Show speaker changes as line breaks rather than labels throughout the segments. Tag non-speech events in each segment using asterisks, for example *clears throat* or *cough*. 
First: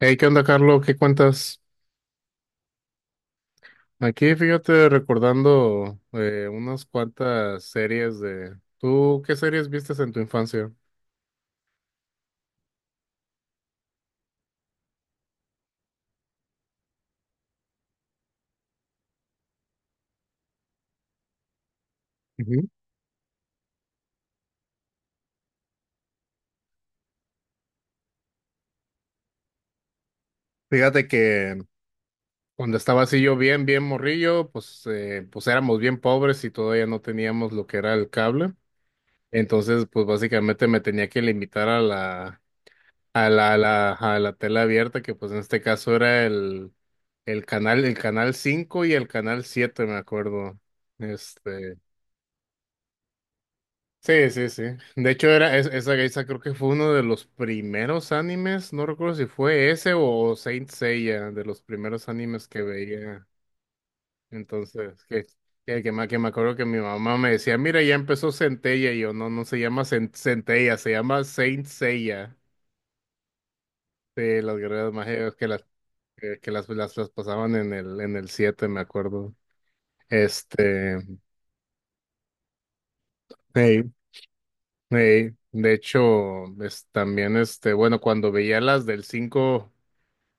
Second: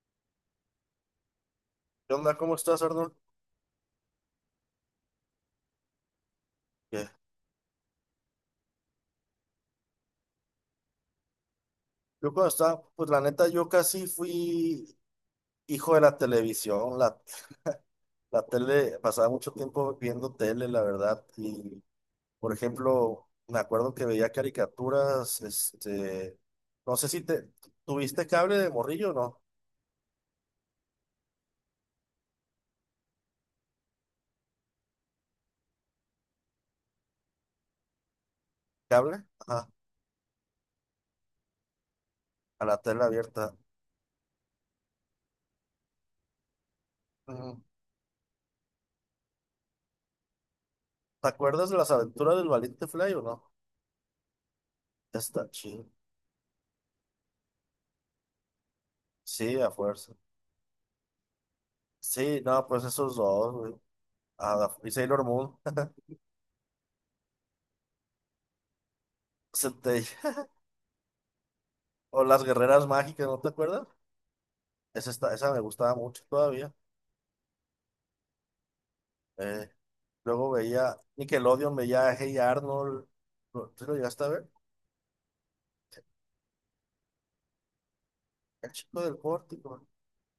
Hey, ¿qué onda, Carlos? ¿Qué cuentas?
¿Qué onda? ¿Cómo estás, Arnold?
Aquí, fíjate, recordando unas
¿Qué?
cuantas series de ¿tú qué series vistes en tu infancia?
Yo cuando estaba, pues la neta, yo casi fui hijo de la televisión. La tele, pasaba mucho tiempo viendo tele, la verdad. Y, por
Ujú.
ejemplo, me acuerdo que veía caricaturas, no sé si te, ¿tuviste cable de morrillo o no?
Fíjate que cuando estaba así yo bien morrillo, pues, pues éramos bien pobres y todavía no teníamos lo que era el cable.
¿Cable? Ajá,
Entonces, pues básicamente me tenía que limitar a la,
a la tele
a la,
abierta.
a la, a la tela abierta, que pues en este caso era el, el
Ujú.
canal, el canal 5 y el canal 7, me acuerdo.
¿Te acuerdas de
Este
las aventuras del valiente Fly o no?
Sí, sí, sí. De hecho,
Está
era
chido.
esa creo que fue uno de los primeros animes. No recuerdo si
Sí,
fue
a
ese
fuerza.
o Saint Seiya, de los primeros
Sí,
animes que
no, pues esos
veía.
dos, güey. Ah, y
Entonces,
Sailor Moon. *laughs*
que me acuerdo que mi mamá me decía, mira, ya empezó Centella. Y yo, no, no se
Se
llama
te
Centella, se llama Saint
O
Seiya.
las guerreras mágicas, ¿no te acuerdas?
Sí, las guerreras
Esa,
mágicas
está, esa me gustaba mucho
que
todavía.
las pasaban en el siete, me acuerdo.
Eh, Luego veía
Este,
Nickelodeon, veía Hey Arnold.
hey,
¿Tú lo llegaste a ver?
hey. De hecho, es, también este, bueno, cuando veía
El
las
chico
del
del
5
pórtico.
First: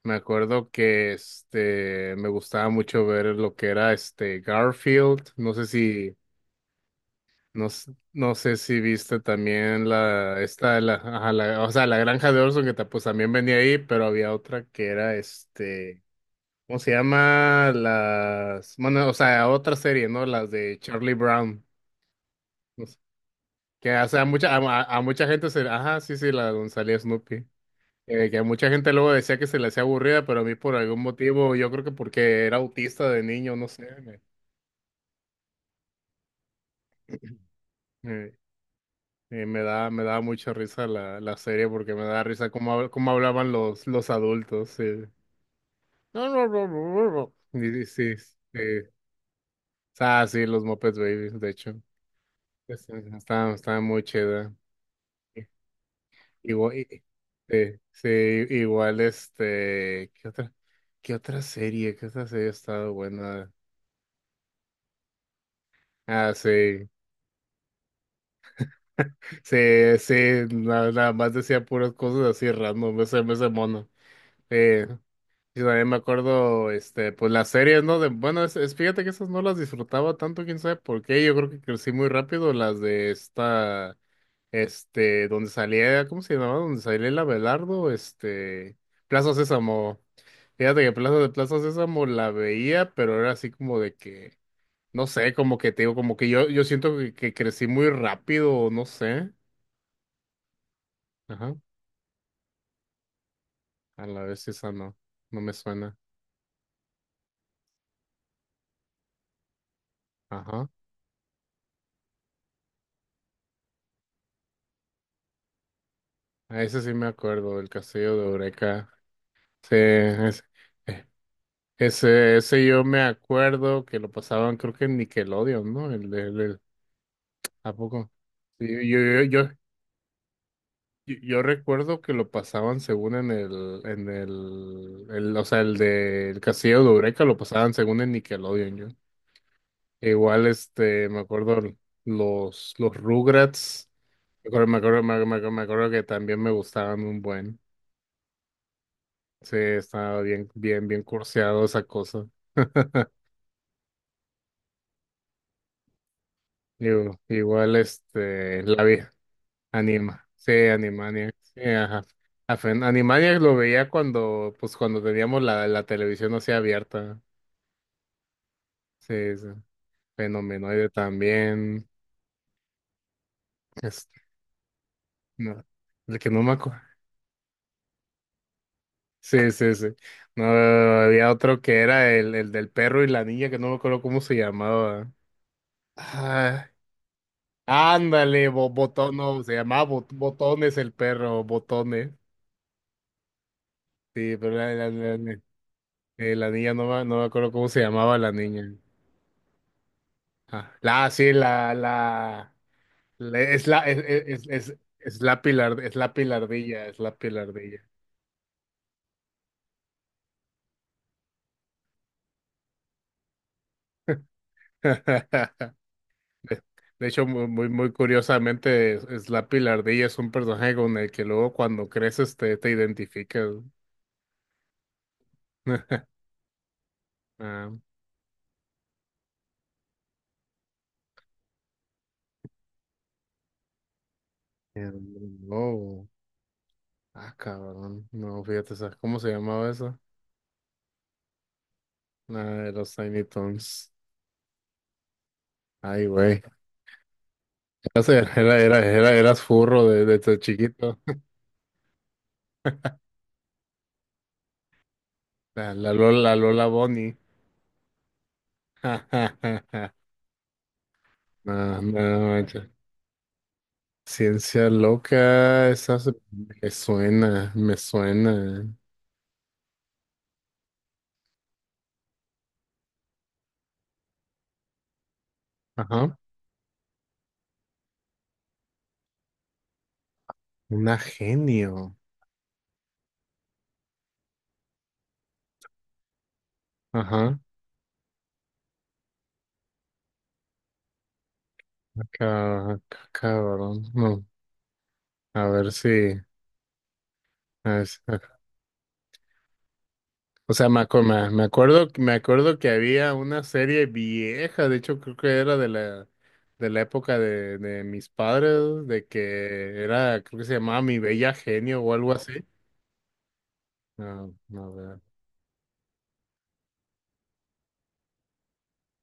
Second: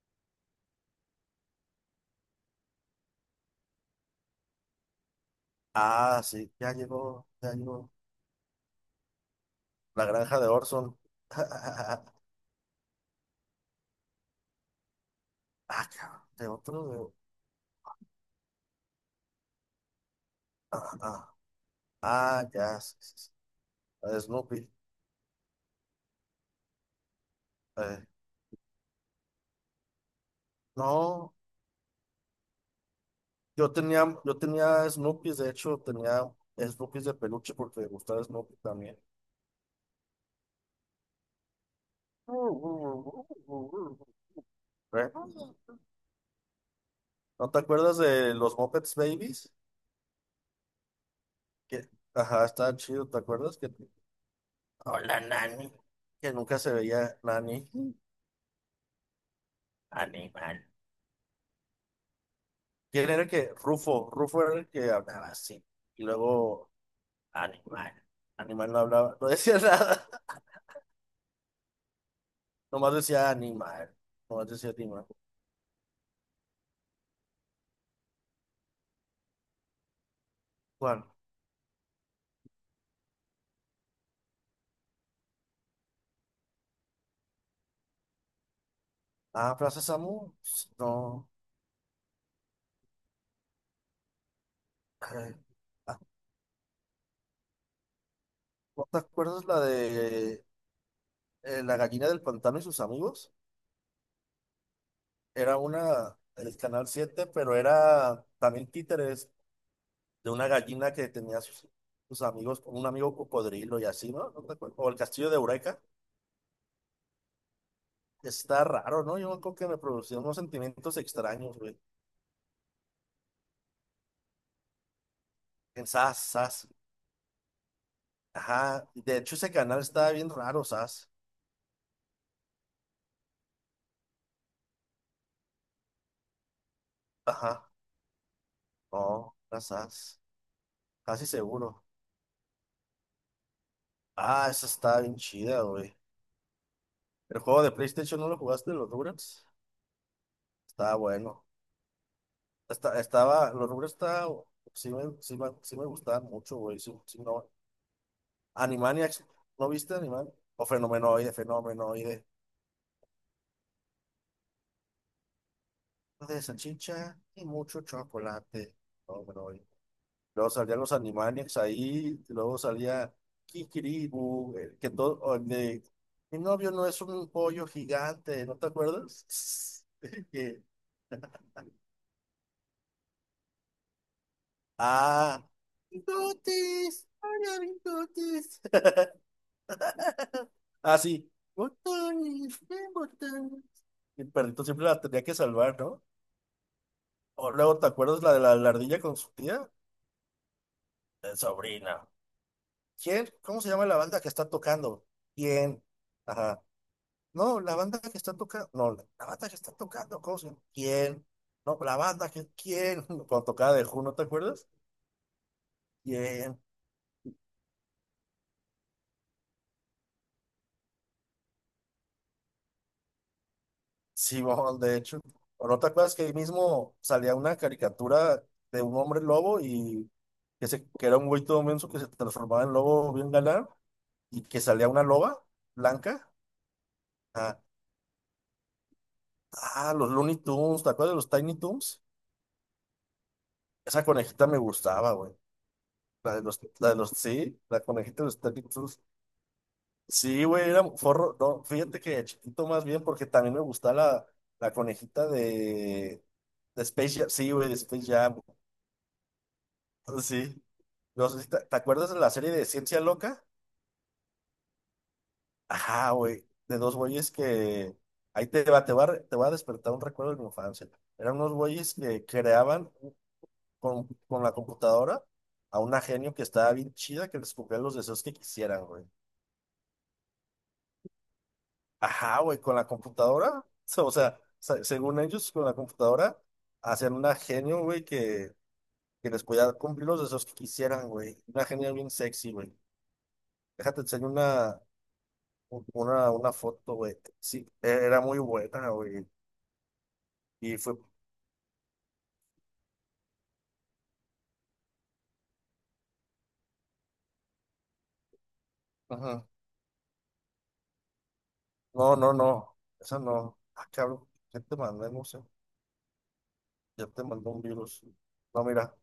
me acuerdo que este me gustaba mucho ver lo que era este Garfield. No sé si
Ah, sí, ya llegó, ya llegó.
no sé si viste también
La granja de Orson.
ajá,
*laughs*
o sea, la granja de Orson que pues también venía ahí, pero había otra que era
Ah,
este
cabrón, de
¿cómo
otro.
se llama? Las bueno, o sea, otra serie, ¿no? Las de
Ah,
Charlie
ah,
Brown.
ah, ya.
No
Sí,
sé,
sí, sí.
que o
La de
sea, a mucha a,
Snoopy.
a- a mucha gente se ajá, sí, sí, la donde salía Snoopy.
Eh,
Que mucha gente luego decía que se le hacía aburrida, pero a mí por algún
no,
motivo, yo creo que porque era autista de niño, no
yo
sé,
tenía,
me,
yo tenía Snoopy, de hecho, tenía Snoopy de peluche porque me
*clears throat*
gustaba
me,
Snoopy también.
me daba mucha risa la serie porque me da risa cómo hablaban los adultos. Sí.
*laughs* ¿Eh?
No, no, no, no, no,
¿No
no.
te
Y
acuerdas
sí,
de los
sí.
Muppets Babies?
Ah, sí, los Muppets Babies, de hecho.
Que, ajá, está
Pues,
chido, ¿te
estaba,
acuerdas? Que,
estaba muy chida.
hola, Nani. Que nunca se
Igual,
veía Nani.
sí, sí, igual este,
Animal.
qué otra serie? ¿Qué otra serie ha estado
¿Quién era el que?
buena?
Rufo. Rufo era el que hablaba así. Y
Ah,
luego,
sí.
animal. Animal no hablaba, no
Sí,
decía *laughs* nada.
sí, nada, más decía puras cosas así
Nomás
random,
decía
ese mono.
animal. Nomás decía
Eh,
animal.
y también me acuerdo, este, pues las series, ¿no? De, bueno, fíjate que esas no las disfrutaba tanto, quién sabe por
¿Cuál?
qué. Yo creo que crecí muy rápido las de esta, este, donde salía, ¿cómo se llamaba? Donde salía el Abelardo, este, Plaza
Ah, Plaza
Sésamo.
Samu. Pues,
Fíjate que
no.
Plaza Sésamo la veía, pero era así como de que, no sé,
Eh,
como que te digo,
ah,
como que yo siento que crecí muy rápido, no
¿No te
sé.
acuerdas la de
Ajá.
la gallina del pantano y sus amigos?
A la vez esa no, no me
Era una,
suena.
el Canal siete, pero era también títeres de una
Ajá.
gallina que tenía sus amigos, un amigo cocodrilo y así, ¿no? ¿No te acuerdas? O el castillo de Eureka.
A ese sí me acuerdo, el castillo de
Está
Eureka.
raro, ¿no? Yo creo que
Sí,
me producía unos sentimientos
eh,
extraños, güey.
ese yo me acuerdo que lo pasaban, creo que en Nickelodeon,
En
¿no? El,
SAS,
de- el-
SAS.
¿a poco? Sí,
Ajá. De hecho, ese canal estaba bien raro, SAS.
yo recuerdo que lo pasaban según en o sea, el del castillo de Eureka lo
Ajá.
pasaban según en Nickelodeon, yo.
No, era SAS.
Igual, este, me
Casi
acuerdo
seguro.
los Rugrats.
Ah, esa estaba bien chida,
Me acuerdo
güey.
que también me gustaban un
El
buen.
juego de PlayStation, ¿no lo jugaste, los Durex?
Sí, estaba
Estaba
bien
bueno.
curseado esa cosa. *laughs*
Los Rugrats está, sí me gustaban mucho, güey. Sí,
Digo,
sí, no.
igual, este, la vida,
Animaniacs, ¿no viste
anima,
Animaniacs?
sí,
O Fenomenoide,
Animaniacs, sí, ajá.
Fenomenoide.
A Animaniacs lo veía cuando, pues cuando teníamos la televisión
De
así
salchicha
abierta,
y mucho chocolate.
sí, sí.
Fenomenoide. Luego salían
Fenomenoide
los Animaniacs
también,
ahí, y luego salía
este,
Kikiribu, el que todo, o el
no,
de,
el que
mi
no me
novio
acuerdo,
no es un pollo gigante, ¿no te
sí, sí,
acuerdas?
sí,
*laughs*
no,
Que-
había otro que era el del perro y la niña, que no me acuerdo cómo se llamaba.
ah,
Ah,
Tutis, ay, ay,
ándale,
Tutis.
bo- botón, no, se llamaba Bot- Botones el
Ah, sí.
perro, Botones.
Botones, botones. El
Sí, pero
perrito siempre la tenía que salvar, ¿no?
la niña no me, no me
O
acuerdo cómo
luego,
se
¿te
llamaba
acuerdas
la
la de la
niña.
ardilla con su tía?
Ah, la, sí,
El
la,
sobrina.
la,
¿Quién?
la-
¿Cómo
es
se llama la banda que está tocando?
es la pilar,
¿Quién?
es la
Ajá.
pilardilla, es la
No, la
pilardilla.
banda que está tocando. No, la banda que está tocando. ¿Cómo se llama? ¿Quién? No, la banda que. ¿Quién? *laughs* Cuando tocaba de Who, ¿no te acuerdas?
*laughs*
¿Quién?
De, de hecho, muy curiosamente, es la pilardilla es un personaje con el que luego cuando creces te, te identificas.
Sí, bon, de hecho. ¿O no te acuerdas
*laughs*
que ahí mismo salía una
Ah,
caricatura de un hombre lobo y que era un güey todo menso que se transformaba en lobo bien galán y que salía una loba
no.
blanca?
Ah,
Ah,
cabrón. No, fíjate, ¿sabes cómo se llamaba
ah,
eso?
los Looney Tunes, ¿te acuerdas de los Tiny Toons?
Nada, de los Tiny Toons.
Esa conejita me gustaba, güey.
Ay,
La
güey.
de los, la de los, sí, la
Era,
conejita de
*laughs*
los
era,
Tiny
era,
Toons.
era- eras furro de tu
Sí, güey, era
chiquito.
forro. No, fíjate que de chiquito más bien, porque también me gustaba la conejita
*laughs* La,
de,
la Lola
de
Bonnie.
Space
*laughs*
Jam. Sí, güey, de Space Jam.
Ja, ja, ja, ja.
*laughs* Sí. No sé si te, ¿te
No,
acuerdas
no,
de la serie de
manches.
Ciencia Loca?
Ciencia loca,
Ajá, güey.
me
De dos güeyes
suena, me
que. Ahí
suena.
te va a despertar un recuerdo de mi infancia. Eran unos güeyes que creaban con la computadora a una
Ajá.
genio que estaba bien chida que les cumplía los deseos que quisieran, güey.
Una genio.
Ajá, güey, con la computadora. *laughs* O sea, según ellos, con la computadora hacían una
Ajá.
genio, güey, que les podía cumplir los deseos que quisieran, güey. Una genio
Ah,
bien sexy, güey.
cabrón.
Déjate
No.
enseño una
A ver si.
una foto, güey.
A
Sí,
ver, si-
era muy buena, güey.
o sea,
Y fue,
me acuerdo que había una serie vieja, de hecho creo que era de de la época de mis padres, de
ajá.
que era, creo que se llamaba Mi Bella Genio o algo
No, no,
así.
no. Esa no. Ah,
Ah,
cabrón. ¿Qué
a
te
ver,
mandé, no sé? Ya te mandó un virus. No, mira,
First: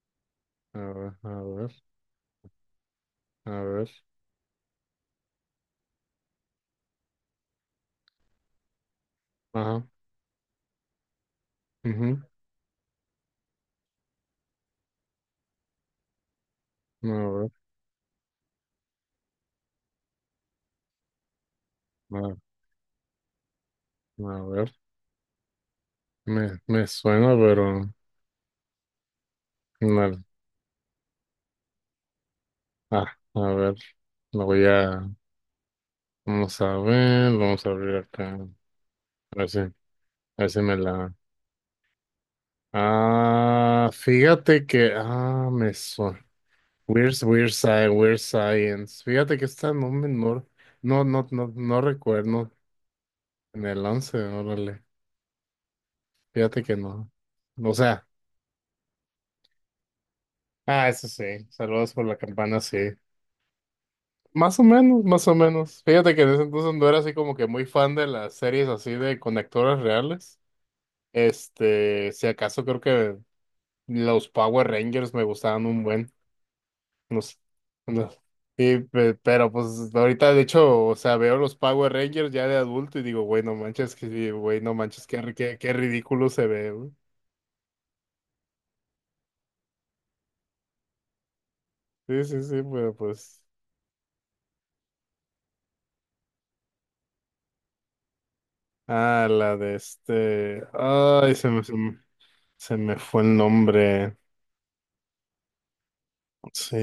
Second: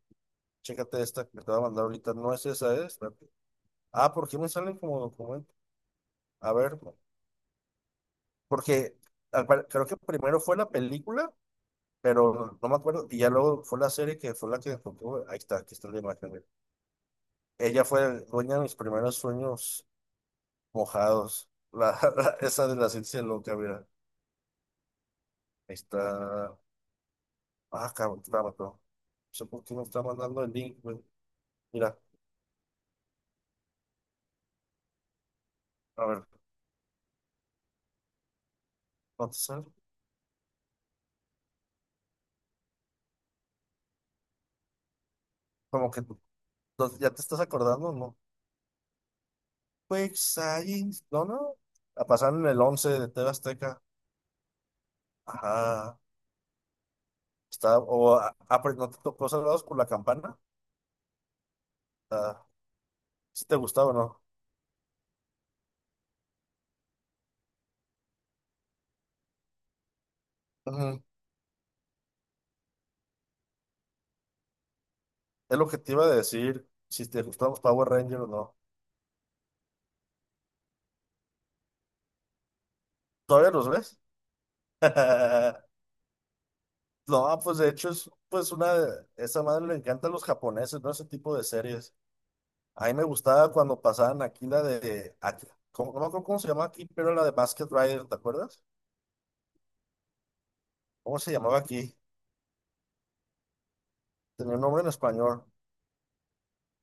a
chécate
ver,
esta que
a
te voy a
ver,
mandar ahorita. No es esa,
a ver,
Ah, ¿por qué me salen como documento? A ver, no, porque
ajá,
creo que primero fue la película,
ujú,
pero no me acuerdo. Y ya luego fue la serie que fue la que encontró. Ahí está, aquí está la imagen, güey.
a ver,
Ella fue dueña de mis primeros sueños mojados. *laughs*
a,
Esa de la ciencia loca, mira.
a ver,
Ahí
me,
está.
me suena, pero
Ah, cabrón, te la mató. No sé por qué me está
no,
mandando el link, güey. Mira,
ah, a ver, lo voy a,
a ver,
vamos a ver, vamos a abrir acá,
¿no te sale?
a ver si me la Ah, fíjate que, ah, me
Como que
suena.
ya
Weird,
te estás
Science,
acordando, ¿no?
Weird Science. Fíjate que está no
Quick
menor. No,
Science, no,
no, no,
no.
no
La pasaron en
recuerdo
el 11 de TV
en
Azteca.
el 11, órale.
Ajá.
Fíjate que no. O
Está,
sea,
o, ah, ah, pero ¿no te tocó Salvados por la Campana?
ah, eso sí. Saludos por la
Ah,
campana, sí.
si te gustaba o no.
Más o menos, más o menos. Fíjate que en ese entonces no era así como que muy fan de las series así de conectores reales.
Ujú.
Este, si acaso creo que los Power Rangers me
Es
gustaban
lo que
un
te iba a
buen.
decir, si te
No sé,
gustaban los Power
no.
Rangers o no.
Pero pues ahorita de hecho, o sea, veo los Power Rangers ya de adulto y digo, güey,
¿Todavía
no
los
manches,
ves?
que, sí, güey, no manches, qué,
*laughs*
qué ridículo se ve, güey.
No, pues de hecho esa madre le encanta a los japoneses, ¿no? Ese tipo de series.
Sí, sí, sí,
A mí
pero
me
pues.
gustaba cuando pasaban aquí la de, aquí, ¿cómo, no me acuerdo cómo se llamaba aquí, pero la de Basket Rider, ¿te acuerdas?
Ah, la de este.
¿Cómo se
Ay,
llamaba aquí?
se me fue el nombre.
Tenía un nombre en español.
Sí,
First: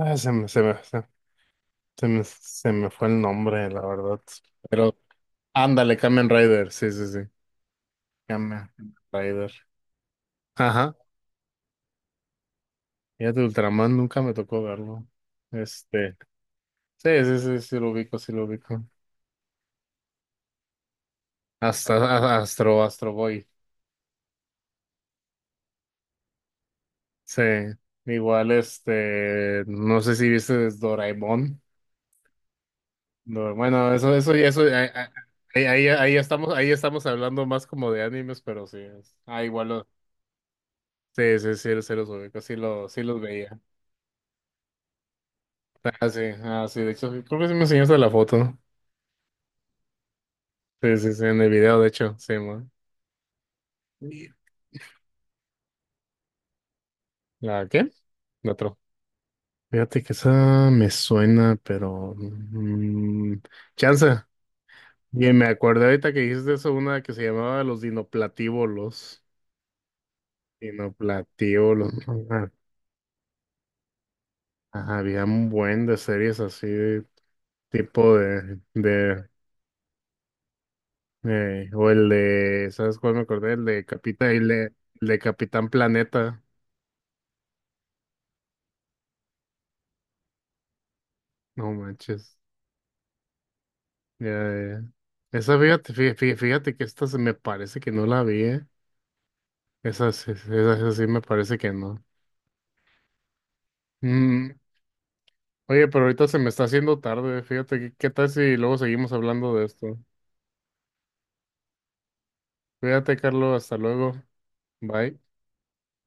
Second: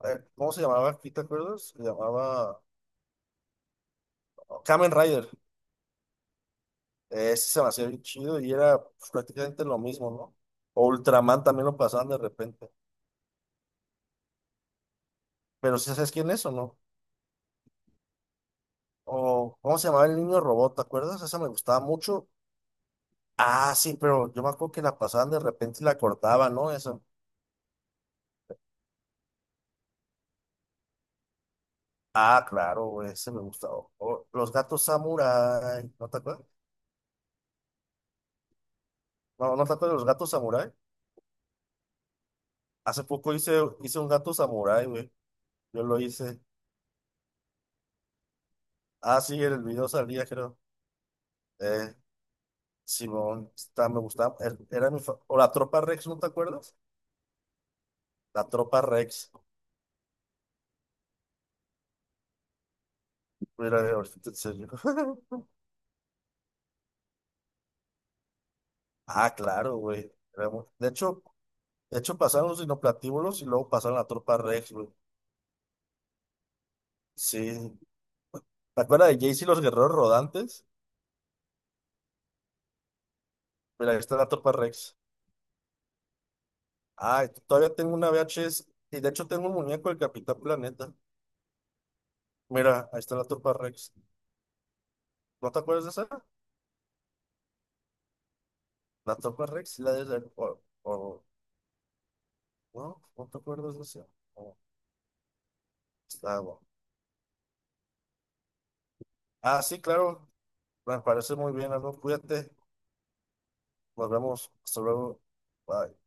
A ver,
se me,
¿cómo
se
se
me,
llamaba
se,
aquí, te acuerdas? Se llamaba
se me fue el nombre, la verdad.
oh, Kamen
Pero
Rider.
ándale, Kamen Rider, sí, sí, sí.
Ese se me hacía bien chido y
Kamen
era, pues, prácticamente
Rider.
lo mismo, ¿no? O
Ajá.
Ultraman también lo pasaban de repente.
Ya de Ultraman nunca me tocó verlo.
¿Pero si sabes
Este.
quién es o no?
Sí, sí, sí, sí lo ubico, sí lo ubico.
O, ¿cómo se llamaba el niño robot? ¿Te acuerdas? Esa me gustaba mucho.
Astro Boy.
Ah, sí, pero yo me acuerdo que la pasaban de repente y la cortaban, ¿no? Eso.
Sí. Igual, este, no sé si viste Doraemon.
Ah, claro, ese me
No,
gustaba.
bueno,
O los
eso,
gatos
ahí,
samurái, ¿no te acuerdas?
ahí estamos hablando más como de animes, pero sí. Ah,
No, ¿no
igual,
te
lo-
acuerdas de los gatos samurái?
sí, sí, sí, sí los ubico, sí, lo, sí
Hace
los
poco hice,
veía.
hice un gato samurái, güey. Yo lo
Ah, sí,
hice.
ah, sí, de hecho, creo que sí me enseñaste la foto.
Ah, sí, en el video salía, creo.
Sí, sí, sí, en el video, de
Eh,
hecho, sí, man.
Simón, está, me gustaba. O la tropa Rex, ¿no te acuerdas?
¿La qué?
La
La
tropa Rex.
Fíjate que esa me suena, pero mm,
Mira,
chanza.
ahorita en serio.
Y me
*laughs*
acordé ahorita que dijiste eso, una que se llamaba los dinoplatívolos.
Ah, claro, güey. Era muy- De hecho,
Dinoplatívolos.
de hecho pasaron
Ajá.
los dinoplatíbulos y luego pasaron la tropa Rex, güey.
Ajá, había un buen de series así, de
Sí, ¿te acuerdas de
de
Jayce y los guerreros rodantes?
o el de, ¿sabes cuál me acordé?
Mira, ahí está la Tropa Rex.
El de Capitán Planeta.
Ah, todavía tengo una VHS. Y de hecho tengo un muñeco del Capitán Planeta.
No manches.
Mira, ahí está la Tropa Rex.
Ya, ya.
¿No
Esa,
te acuerdas de
fíjate,
esa?
fíjate, que esta se me parece que no la vi, ¿eh?
La Tropa Rex, sí la
Esa,
de...
esa, esa sí me
O-
parece que no.
no, no te acuerdas de esa.
Mm,
Oh,
oye, pero ahorita se
está
me
bueno.
está haciendo tarde. Fíjate, ¿qué qué tal si luego seguimos hablando
Ah,
de
sí,
esto?
claro. Me parece muy bien. Algo Cuídate.
Cuídate, Carlos. Hasta
Nos
luego.
vemos. Hasta
Bye.
luego. Bye.